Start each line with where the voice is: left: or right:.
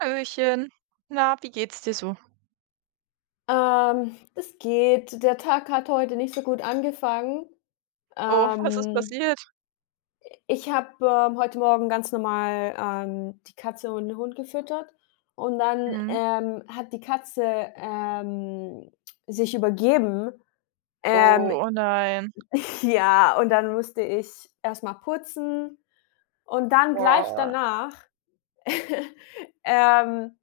right: Hallöchen. Na, wie geht's dir so?
left: Das geht. Der Tag hat heute nicht so gut angefangen.
right: Oh, was ist
left: Ähm,
right: passiert?
left: ich habe, heute Morgen ganz normal, die Katze und den Hund gefüttert und dann,
right: Mhm.
left: hat die Katze, ähm, sich übergeben.
right: Oh,
left: Ähm,
right: oh nein.
left: ja, und dann musste ich erst mal putzen und dann gleich
right: Oh.
left: danach. Ähm,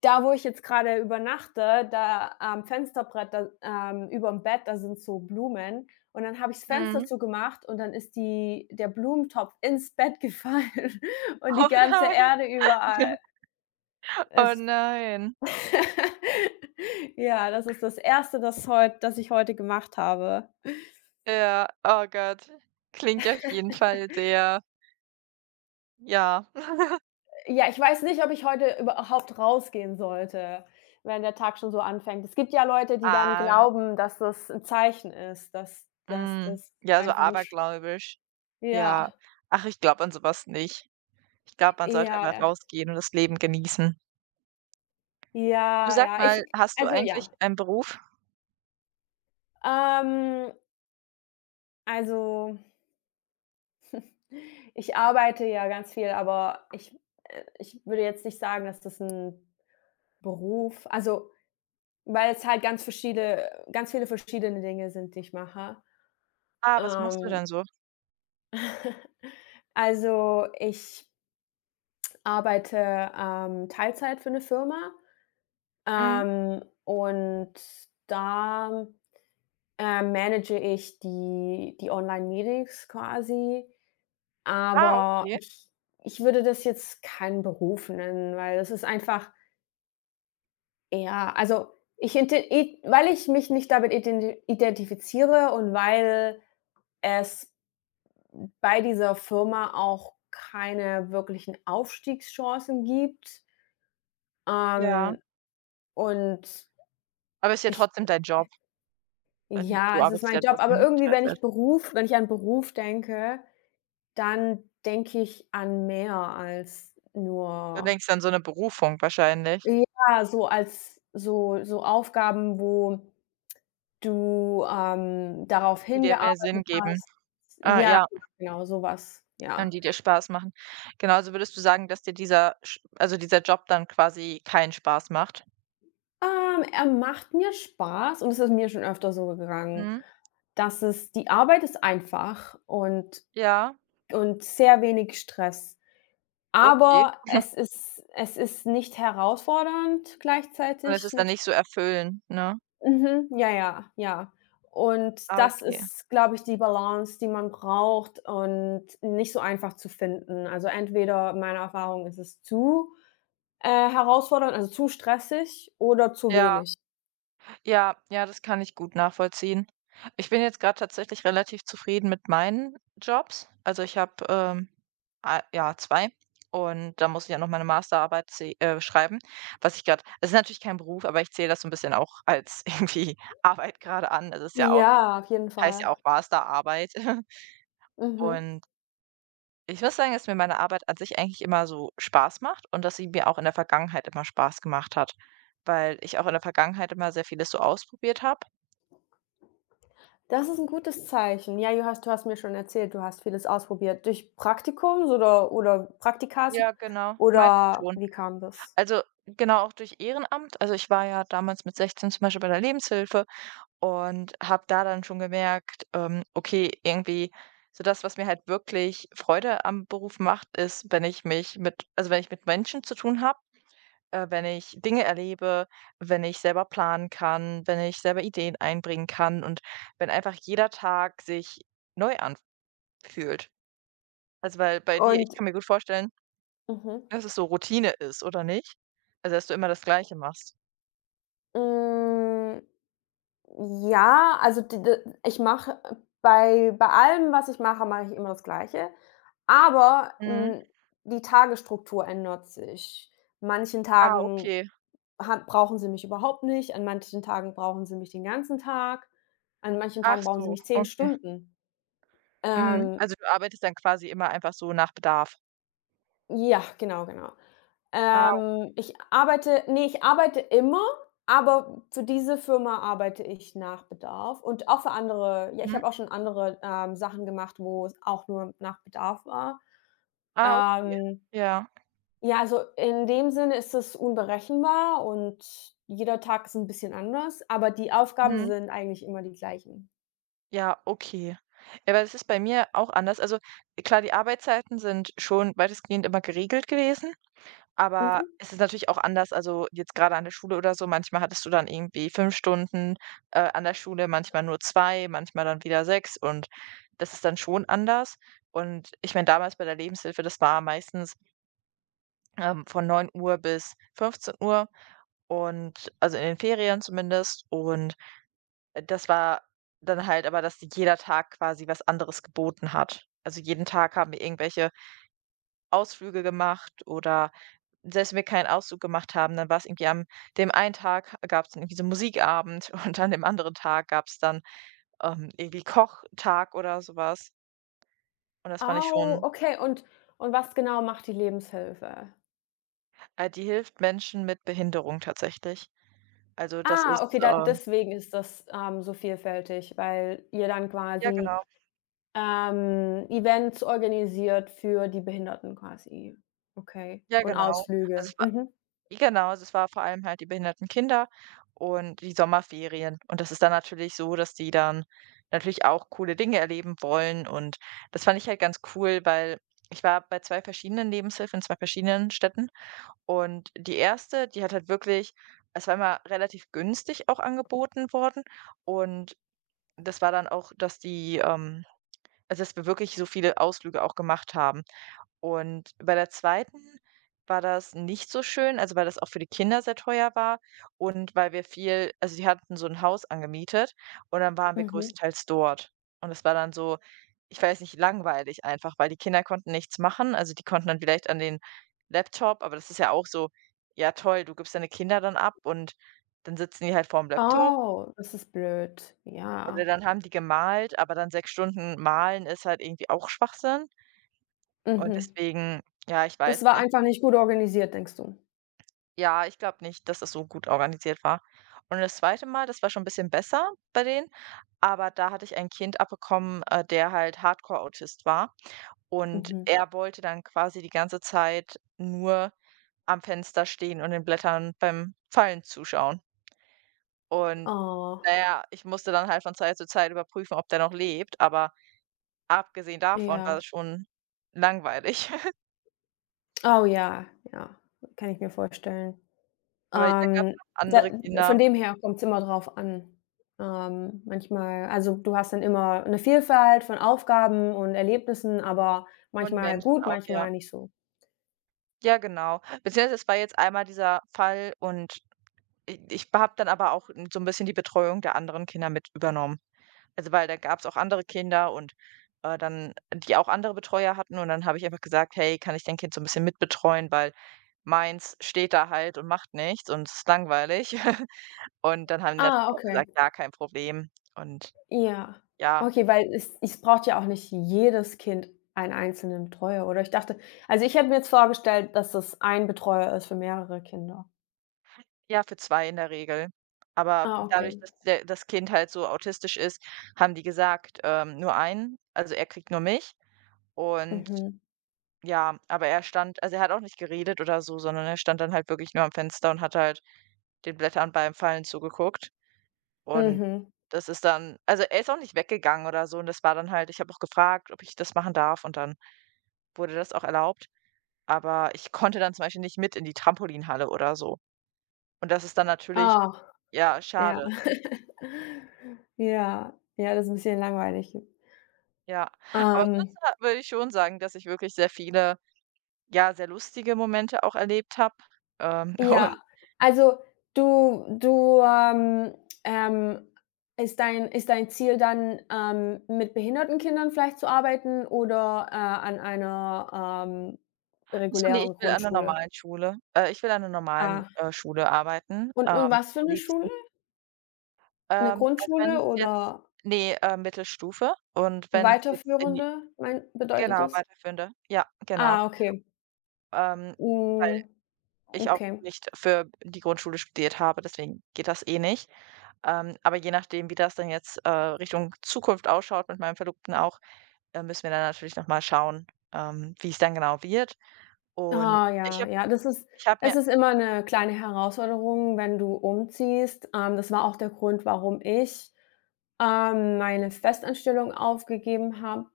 left: Da, wo ich jetzt gerade übernachte, da am Fensterbrett, da überm Bett, da sind so Blumen, und dann habe ich's Fenster
right: Mhm.
left: zugemacht, und dann ist die der Blumentopf ins Bett gefallen und die
right: Oh
left: ganze Erde
right: nein.
left: überall.
right: Oh
left: Es
right: nein.
left: Ja, das ist das erste, das ich heute gemacht habe.
right: Ja, oh Gott. Klingt auf jeden Fall sehr, ja.
left: Ja, ich weiß nicht, ob ich heute überhaupt rausgehen sollte, wenn der Tag schon so anfängt. Es gibt ja Leute, die dann
right: Ah,
left: glauben, dass das 'n Zeichen ist, dass
right: mhm.
left: das
right: Ja, so
left: einfach 'n sch,
right: abergläubisch. Ja.
left: ja,
right: Ach, ich glaube an sowas nicht. Ich glaube, man sollte
left: ja,
right: einfach
left: ja,
right: rausgehen und das Leben genießen. Du,
left: ja,
right: sag
left: ja. Ich
right: mal, hast du
left: Also,
right: eigentlich
left: ja.
right: einen Beruf?
left: Ähm, also, ich arbeite ja ganz viel, aber ich würde jetzt nicht sagen, dass das 'n Beruf, also, weil es halt ganz viele verschiedene Dinge sind, die ich mache.
right: Ah, was machst du
left: Ähm,
right: denn so?
left: also, ich arbeite, Teilzeit für eine Firma,
right: Mhm.
left: und da, manage ich die Online-Meetings quasi,
right: Ah,
left: aber
right: okay.
left: ich würde das jetzt keinen Beruf nennen, weil das ist einfach eher, also, ich inte i weil ich mich nicht damit identifiziere, und weil es bei dieser Firma auch keine wirklichen Aufstiegschancen gibt.
right: Ja.
left: Ähm, und
right: Aber ist ja
left: ich
right: trotzdem dein Job. Du
left: Ja, es ist
right: arbeitest
left: mein
right: ja
left: Job, aber
right: trotzdem
left: irgendwie, wenn ich an Beruf denke, dann denke ich an mehr als
right: Du
left: nur,
right: denkst an so 'ne Berufung wahrscheinlich,
left: ja, so als so Aufgaben, wo du, darauf
right: die dir mehr Sinn
left: hingearbeitet
right: geben.
left: hast.
right: Ah,
left: Ja,
right: ja,
left: genau, so was,
right: und
left: ja.
right: die dir Spaß machen. Genau, also würdest du sagen, dass dir dieser sch also dieser Job dann quasi keinen Spaß macht?
left: Er macht mir Spaß, und es ist mir schon öfter so gegangen,
right: Mhm.
left: dass es die Arbeit ist einfach und
right: Ja,
left: und sehr wenig Stress.
right: okay.
left: Aber es ist nicht herausfordernd
right: Und es
left: gleichzeitig,
right: ist dann
left: natü
right: nicht so erfüllend, ne?
left: mhm, ja, ja, ja. Und
right: Ah,
left: das
right: okay.
left: ist, glaube ich, die Balance, die man braucht und nicht so einfach zu finden. Also, entweder meiner Erfahrung ist es zu, herausfordernd, also, zu stressig oder zu
right: Ja.
left: wenig.
right: Ja, ja, das kann ich gut nachvollziehen. Ich bin jetzt gerade tatsächlich relativ zufrieden mit meinen Jobs. Also, ich habe, a ja, zwei, und da muss ich ja noch meine Masterarbeit zäh schreiben, was ich gerade, es ist natürlich kein Beruf, aber ich zähle das so ein bisschen auch als irgendwie Arbeit gerade an. Es ist ja auch
left: Ja, auf jeden
right: Heißt ja
left: Fall.
right: auch Masterarbeit.
left: Mhm.
right: Und ich muss sagen, dass mir meine Arbeit an sich eigentlich immer so Spaß macht und dass sie mir auch in der Vergangenheit immer Spaß gemacht hat, weil ich auch in der Vergangenheit immer sehr vieles so ausprobiert habe.
left: Das ist ein gutes Zeichen. Ja, du hast mir schon erzählt, du hast vieles ausprobiert. Durch Praktikums oder Praktikas
right: Ja, genau, meistens
left: oder
right: schon.
left: wie kam das?
right: Also, genau, auch durch Ehrenamt. Also, ich war ja damals mit 16 zum Beispiel bei der Lebenshilfe und habe da dann schon gemerkt, okay, irgendwie so das, was mir halt wirklich Freude am Beruf macht, ist, wenn ich mich mit also, wenn ich mit Menschen zu tun habe, wenn ich Dinge erlebe, wenn ich selber planen kann, wenn ich selber Ideen einbringen kann und wenn einfach jeder Tag sich neu anfühlt. Also, weil bei dir ich
left: Und
right: kann mir gut vorstellen,
left: Mhm.
right: dass es so Routine ist, oder nicht? Also, dass du immer das Gleiche machst?
left: hm, ja, also d d ich mache, bei allem, was ich mache, mache ich immer das Gleiche, aber,
right: Mhm.
left: die Tagesstruktur ändert sich. Manchen
right: Ah,
left: Tagen
right: okay.
left: ha brauchen sie mich überhaupt nicht, an manchen Tagen brauchen sie mich den ganzen Tag, an manchen
right: Ach
left: Tagen brauchen sie
right: so,
left: mich 10
right: okay.
left: Stunden.
right: Mhm.
left: Ähm.
right: Also, du arbeitest dann quasi immer einfach so nach Bedarf?
left: Ja, genau, genau.
right: Ah,
left: Ich arbeite Nee, ich arbeite immer, aber für diese Firma arbeite ich nach Bedarf, und auch für andere, ja, ich
right: mhm.
left: habe auch schon andere, Sachen gemacht, wo es auch nur nach Bedarf war.
right: Ah, okay.
left: Ähm,
right: Ja.
left: ja, also in dem Sinne ist es unberechenbar und jeder Tag ist ein bisschen anders, aber die Aufgaben
right: Mhm.
left: sind eigentlich immer die gleichen.
right: Ja, okay. Ja, weil das ist bei mir auch anders. Also, klar, die Arbeitszeiten sind schon weitestgehend immer geregelt gewesen. Aber
left: Mhm.
right: es ist natürlich auch anders, also jetzt gerade an der Schule oder so, manchmal hattest du dann irgendwie 5 Stunden, an der Schule, manchmal nur zwei, manchmal dann wieder sechs, und das ist dann schon anders. Und ich meine, damals bei der Lebenshilfe, das war meistens, von 9 Uhr bis 15 Uhr, und also in den Ferien zumindest. Und, das war dann halt aber, dass jeder Tag quasi was anderes geboten hat. Also jeden Tag haben wir irgendwelche Ausflüge gemacht, oder selbst wenn wir keinen Ausflug gemacht haben, dann war es irgendwie am dem einen Tag gab's dann irgendwie so Musikabend und an dem anderen Tag gab es dann, irgendwie Kochtag oder sowas. Und das fand ich
left: Au,
right: schon.
left: okay. Und was genau macht die Lebenshilfe?
right: Äh, die hilft Menschen mit Behinderung tatsächlich. Also, das
left: Ah,
right: ist,
left: okay, da deswegen ist das, so vielfältig, weil ihr dann
right: ja, genau,
left: quasi, Events organisiert für die Behinderten quasi. Okay.
right: ja,
left: Und
right: genau. Also
left: Ausflüge.
right: es
left: Mhm,
right: Genau, also es war vor allem halt die behinderten Kinder und die Sommerferien. Und das ist dann natürlich so, dass die dann natürlich auch coole Dinge erleben wollen. Und das fand ich halt ganz cool, weil ich war bei 2 verschiedenen Lebenshilfen in 2 verschiedenen Städten. Und die erste, die hat halt wirklich es war immer relativ günstig auch angeboten worden. Und das war dann auch, dass die also dass wir wirklich so viele Ausflüge auch gemacht haben. Und bei der zweiten war das nicht so schön, also weil das auch für die Kinder sehr teuer war, und weil wir viel also die hatten so ein Haus angemietet, und dann waren wir
left: mhm.
right: größtenteils dort. Und es war dann so, ich weiß nicht, langweilig einfach, weil die Kinder konnten nichts machen. Also, die konnten dann vielleicht an den Laptop, aber das ist ja auch so, ja toll, du gibst deine Kinder dann ab und dann sitzen die halt vorm Laptop,
left: Oh, das ist blöd.
right: oder
left: Ja.
right: dann haben die gemalt, aber dann 6 Stunden malen ist halt irgendwie auch Schwachsinn. Und
left: Mhm.
right: deswegen, ja, ich weiß
left: Das war einfach nicht gut organisiert, denkst du?
right: ja, ich glaube nicht, dass das so gut organisiert war. Und das zweite Mal, das war schon ein bisschen besser bei denen, aber da hatte ich ein Kind abbekommen, der halt Hardcore-Autist war. Und
left: Mhm.
right: er wollte dann quasi die ganze Zeit nur am Fenster stehen und den Blättern beim Fallen zuschauen. Und
left: Oh,
right: naja, ich musste dann halt von Zeit zu Zeit überprüfen, ob der noch lebt, aber abgesehen davon war
left: ja.
right: das schon langweilig.
left: Oh ja, ja, kann ich mir vorstellen.
right: Aber dann gab's ja noch
left: Da
right: andere
left: Von
right: Kinder
left: dem her kommt es immer drauf an. Manchmal, also, du hast dann immer eine Vielfalt von Aufgaben und Erlebnissen, aber
right: und
left: manchmal
right: Menschen
left: gut,
right: auch, ja.
left: manchmal nicht so.
right: Ja, genau. Beziehungsweise es war jetzt einmal dieser Fall, und i ich habe dann aber auch n so ein bisschen die Betreuung der anderen Kinder mit übernommen. Also, weil da gab es auch andere Kinder und, dann die auch andere Betreuer hatten, und dann habe ich einfach gesagt: „Hey, kann ich dein Kind so ein bisschen mitbetreuen, weil meins steht da halt und macht nichts und es ist langweilig.“ Und dann haben die
left: Ah,
right: natürlich auch
left: okay.
right: gesagt: „Ja, kein Problem.“ Und
left: Ja.
right: ja.
left: Okay, weil es braucht ja auch nicht jedes Kind einen einzelnen Betreuer, oder? Ich dachte, also, ich hätte mir jetzt vorgestellt, dass das ein Betreuer ist für mehrere Kinder.
right: Ja, für 2 in der Regel. Aber
left: Ah,
right: dadurch,
left: okay.
right: dass der das Kind halt so autistisch ist, haben die gesagt, nur einen, also er kriegt nur mich. Und
left: Mhm.
right: ja, aber er stand, also er hat auch nicht geredet oder so, sondern er stand dann halt wirklich nur am Fenster und hat halt den Blättern beim Fallen zugeguckt. Und
left: Mhm.
right: das ist dann also er ist auch nicht weggegangen oder so, und das war dann halt ich habe auch gefragt, ob ich das machen darf, und dann wurde das auch erlaubt. Aber ich konnte dann zum Beispiel nicht mit in die Trampolinhalle oder so. Und das ist dann natürlich,
left: Ah,
right: ja,
left: ja.
right: schade.
left: Ja. Ja, das ist ein bisschen langweilig.
right: Ja, aber sonst
left: Ähm
right: ha würde ich schon sagen, dass ich wirklich sehr viele, ja, sehr lustige Momente auch erlebt habe. Ähm, und
left: Ja, also du du, ähm, ähm ist dein Ziel dann, mit behinderten Kindern vielleicht zu arbeiten oder, an einer,
right: ich
left: regulären
right: will an 'ner
left: Grundschule?
right: normalen Schule, äh, ich will an 'ner normalen,
left: Ah,
right: äh, Schule arbeiten,
left: und was für
right: am
left: eine
right: liebsten.
left: Schule? Eine
right: Also, wenn
left: Grundschule
right: es jetzt
left: oder
right: nee, Mittelstufe, und wenn es jetzt in die
left: weiterführende, mein bedeutet
right: genau,
left: das?
right: weiterführende. Ja, genau.
left: Ah, okay.
right: Ähm, weil
left: Hm,
right: ich auch
left: okay.
right: nicht für die Grundschule studiert habe, deswegen geht das eh nicht. Aber je nachdem, wie das dann jetzt, Richtung Zukunft ausschaut mit meinem Verlobten auch, müssen wir dann natürlich noch mal schauen, wie es dann genau wird. Und
left: Ah,
right: ich
left: ja,
right: habe
left: ja, das ist
right: Ich habe mir...
left: es ist immer eine kleine Herausforderung, wenn du umziehst. Das war auch der Grund, warum ich, meine Festanstellung aufgegeben habe,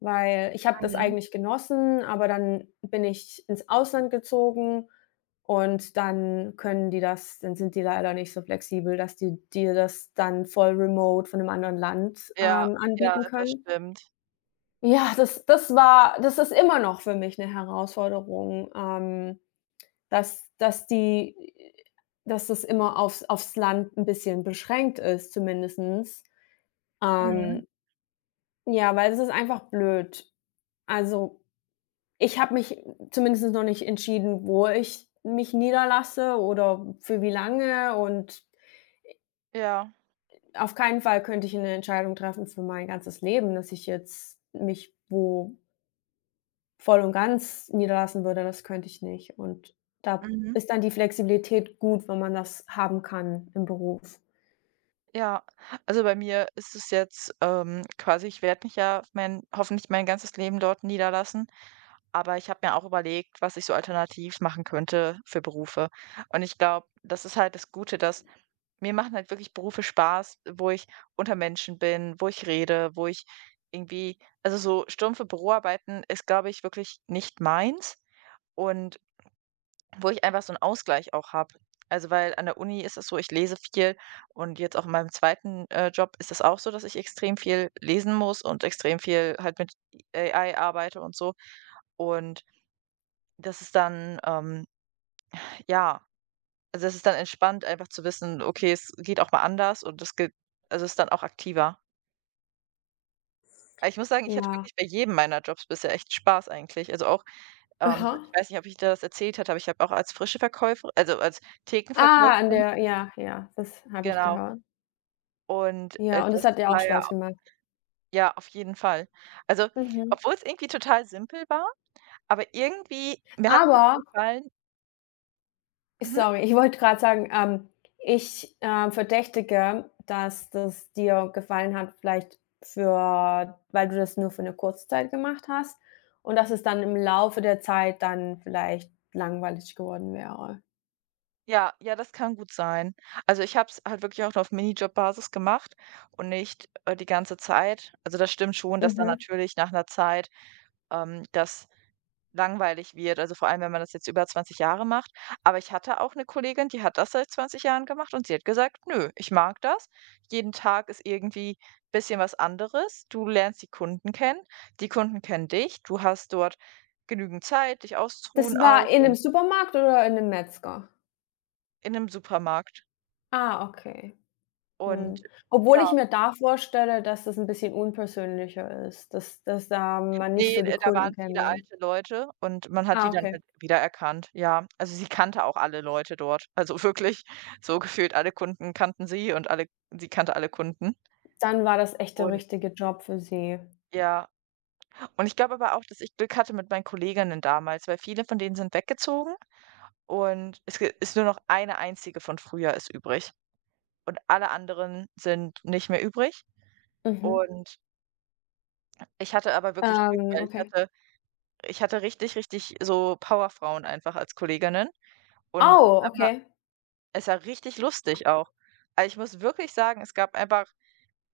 left: weil ich habe das
right: Mhm.
left: eigentlich genossen, aber dann bin ich ins Ausland gezogen, und dann können die das dann sind die leider nicht so flexibel, dass die dir das dann voll remote von 'nem anderen Land,
right: Ja, ja,
left: anbieten
right: das
left: können.
right: stimmt.
left: Ja, das ist immer noch für mich eine Herausforderung, dass dass die dass das immer aufs Land ein bisschen beschränkt ist, zumindestens.
right: Mhm.
left: Ähm, ja, weil es ist einfach blöd. Also, ich habe mich zumindest noch nicht entschieden, wo ich mich niederlasse oder für wie lange, und
right: Ja.
left: auf keinen Fall könnte ich eine Entscheidung treffen für mein ganzes Leben, dass ich jetzt mich wo voll und ganz niederlassen würde, das könnte ich nicht. Und da
right: Mhm.
left: ist dann die Flexibilität gut, wenn man das haben kann im Beruf.
right: Ja. Also, bei mir ist es jetzt, quasi ich werde mich ja, mein hoffentlich mein ganzes Leben dort niederlassen, aber ich habe mir auch überlegt, was ich so alternativ machen könnte für Berufe. Und ich glaube, das ist halt das Gute, dass... Mir machen halt wirklich Berufe Spaß, wo ich unter Menschen bin, wo ich rede, wo ich irgendwie also, so stumpfe Büroarbeiten ist, glaube ich, wirklich nicht meins, und wo ich einfach so einen Ausgleich auch habe. Also, weil an der Uni ist es so, ich lese viel, und jetzt auch in meinem zweiten, Job ist es auch so, dass ich extrem viel lesen muss und extrem viel halt mit AI arbeite und so. Und das ist dann, ja. Also, es ist dann entspannt, einfach zu wissen: „Okay, es geht auch mal anders und es geht also, es ist dann auch aktiver.“ Aber ich muss sagen, ich hatte
left: Ja.
right: wirklich bei jedem meiner Jobs bisher echt Spaß eigentlich. Also, auch, ich
left: Aha.
right: weiß nicht, ob ich dir das erzählt hatte, aber ich habe auch als als
left: Ah, an
right: Thekenverkäuferin.
left: der ja, ja, das habe ich
right: Genau.
left: gehört.
right: Und,
left: Ja, und
right: das
left: das hat dir auch
right: war ja.
left: Spaß gemacht.
right: Ja, auf jeden Fall. Also,
left: Mhm.
right: obwohl es irgendwie total simpel war, aber irgendwie mir hat
left: Aber
right: es gefallen. Mhm?
left: sorry, ich wollte gerade sagen, ich, verdächtige, dass das dir gefallen hat, vielleicht, für weil du das nur für 'ne kurze Zeit gemacht hast, und dass es dann im Laufe der Zeit dann vielleicht langweilig geworden wäre.
right: Ja, ja, das kann gut sein. Also, ich habe es halt wirklich auch nur auf Minijob-Basis gemacht und nicht, die ganze Zeit. Also, das stimmt schon, dass dann
left: Mhm.
right: natürlich nach einer Zeit, das langweilig wird, also, vor allem, wenn man das jetzt über 20 Jahre macht. Aber ich hatte auch eine Kollegin, die hat das seit 20 Jahren gemacht und sie hat gesagt: „Nö, ich mag das. Jeden Tag ist irgendwie ein bisschen was anderes. Du lernst die Kunden kennen dich. Du hast dort genügend Zeit, dich
left: Das
right: auszuruhen auch.“
left: war in
right: Und
left: 'nem Supermarkt oder in 'nem Metzger?
right: in einem Supermarkt.
left: Ah, okay.
right: Und
left: Mhm. Obwohl
right: ja.
left: ich mir da vorstelle, dass das 'n bisschen unpersönlicher ist, dass da man nicht
right: Ne,
left: so die
right: da
left: Kunden
right: waren viele
left: kennenlernt.
right: alte Leute und man hat die
left: Ah,
right: dann
left: okay.
right: halt wiedererkannt, ja. Also, sie kannte auch alle Leute dort. Also, wirklich so gefühlt alle Kunden kannten sie, und alle sie kannte alle Kunden.
left: Dann war das echt der
right: Und
left: richtige Job für sie.
right: ja, und ich glaube aber auch, dass ich Glück hatte mit meinen Kolleginnen damals, weil viele von denen sind weggezogen, und es g ist nur noch eine einzige von früher ist übrig, und alle anderen sind nicht mehr übrig.
left: Mhm.
right: Und ich hatte aber wirklich Glück, weil ich
left: Okay.
right: hatte ich hatte richtig, richtig so Powerfrauen einfach als Kolleginnen, und das
left: Oh,
right: war immer.
left: okay.
right: Es war richtig lustig auch. Also, ich muss wirklich sagen, es gab einfach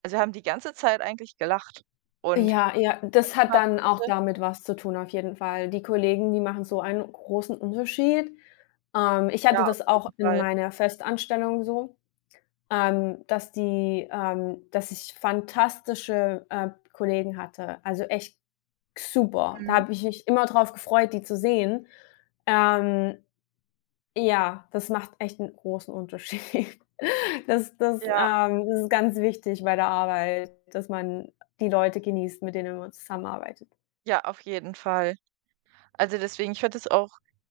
right: also, wir haben die ganze Zeit eigentlich gelacht und
left: Ja, ja, das hat
right: immer
left: dann auch
right: Witze.
left: damit was zu tun, auf jeden Fall. Die Kollegen, die machen so einen großen Unterschied. Ich hatte
right: Ja, auf
left: das auch
right: jeden
left: in
right: Fall.
left: meiner Festanstellung so. Dass ich fantastische, Kollegen hatte, also echt super. Da
right: Mhm.
left: habe ich mich immer drauf gefreut, die zu sehen. Ähm, ja, das macht echt einen großen Unterschied. Das das,
right: Ja,
left: ähm das ist ganz wichtig bei der Arbeit, dass man die Leute genießt, mit denen man zusammenarbeitet.
right: ja, auf jeden Fall. Also, deswegen,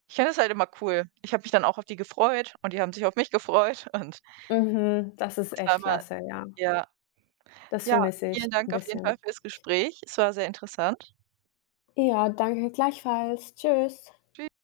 right: ich fand das halt immer cool. Ich habe mich dann auch auf die gefreut und die haben sich auf mich gefreut und
left: Mhm, das ist
right: es war
left: echt
right: immer.
left: klasse, ja.
right: Ja.
left: Das
right: Ja,
left: vermisse
right: vielen
left: ich
right: Dank
left: ein
right: auf jeden Fall
left: bisschen.
right: fürs Gespräch. Es war sehr interessant.
left: Ja, danke, gleichfalls. Tschüss.
right: Tschü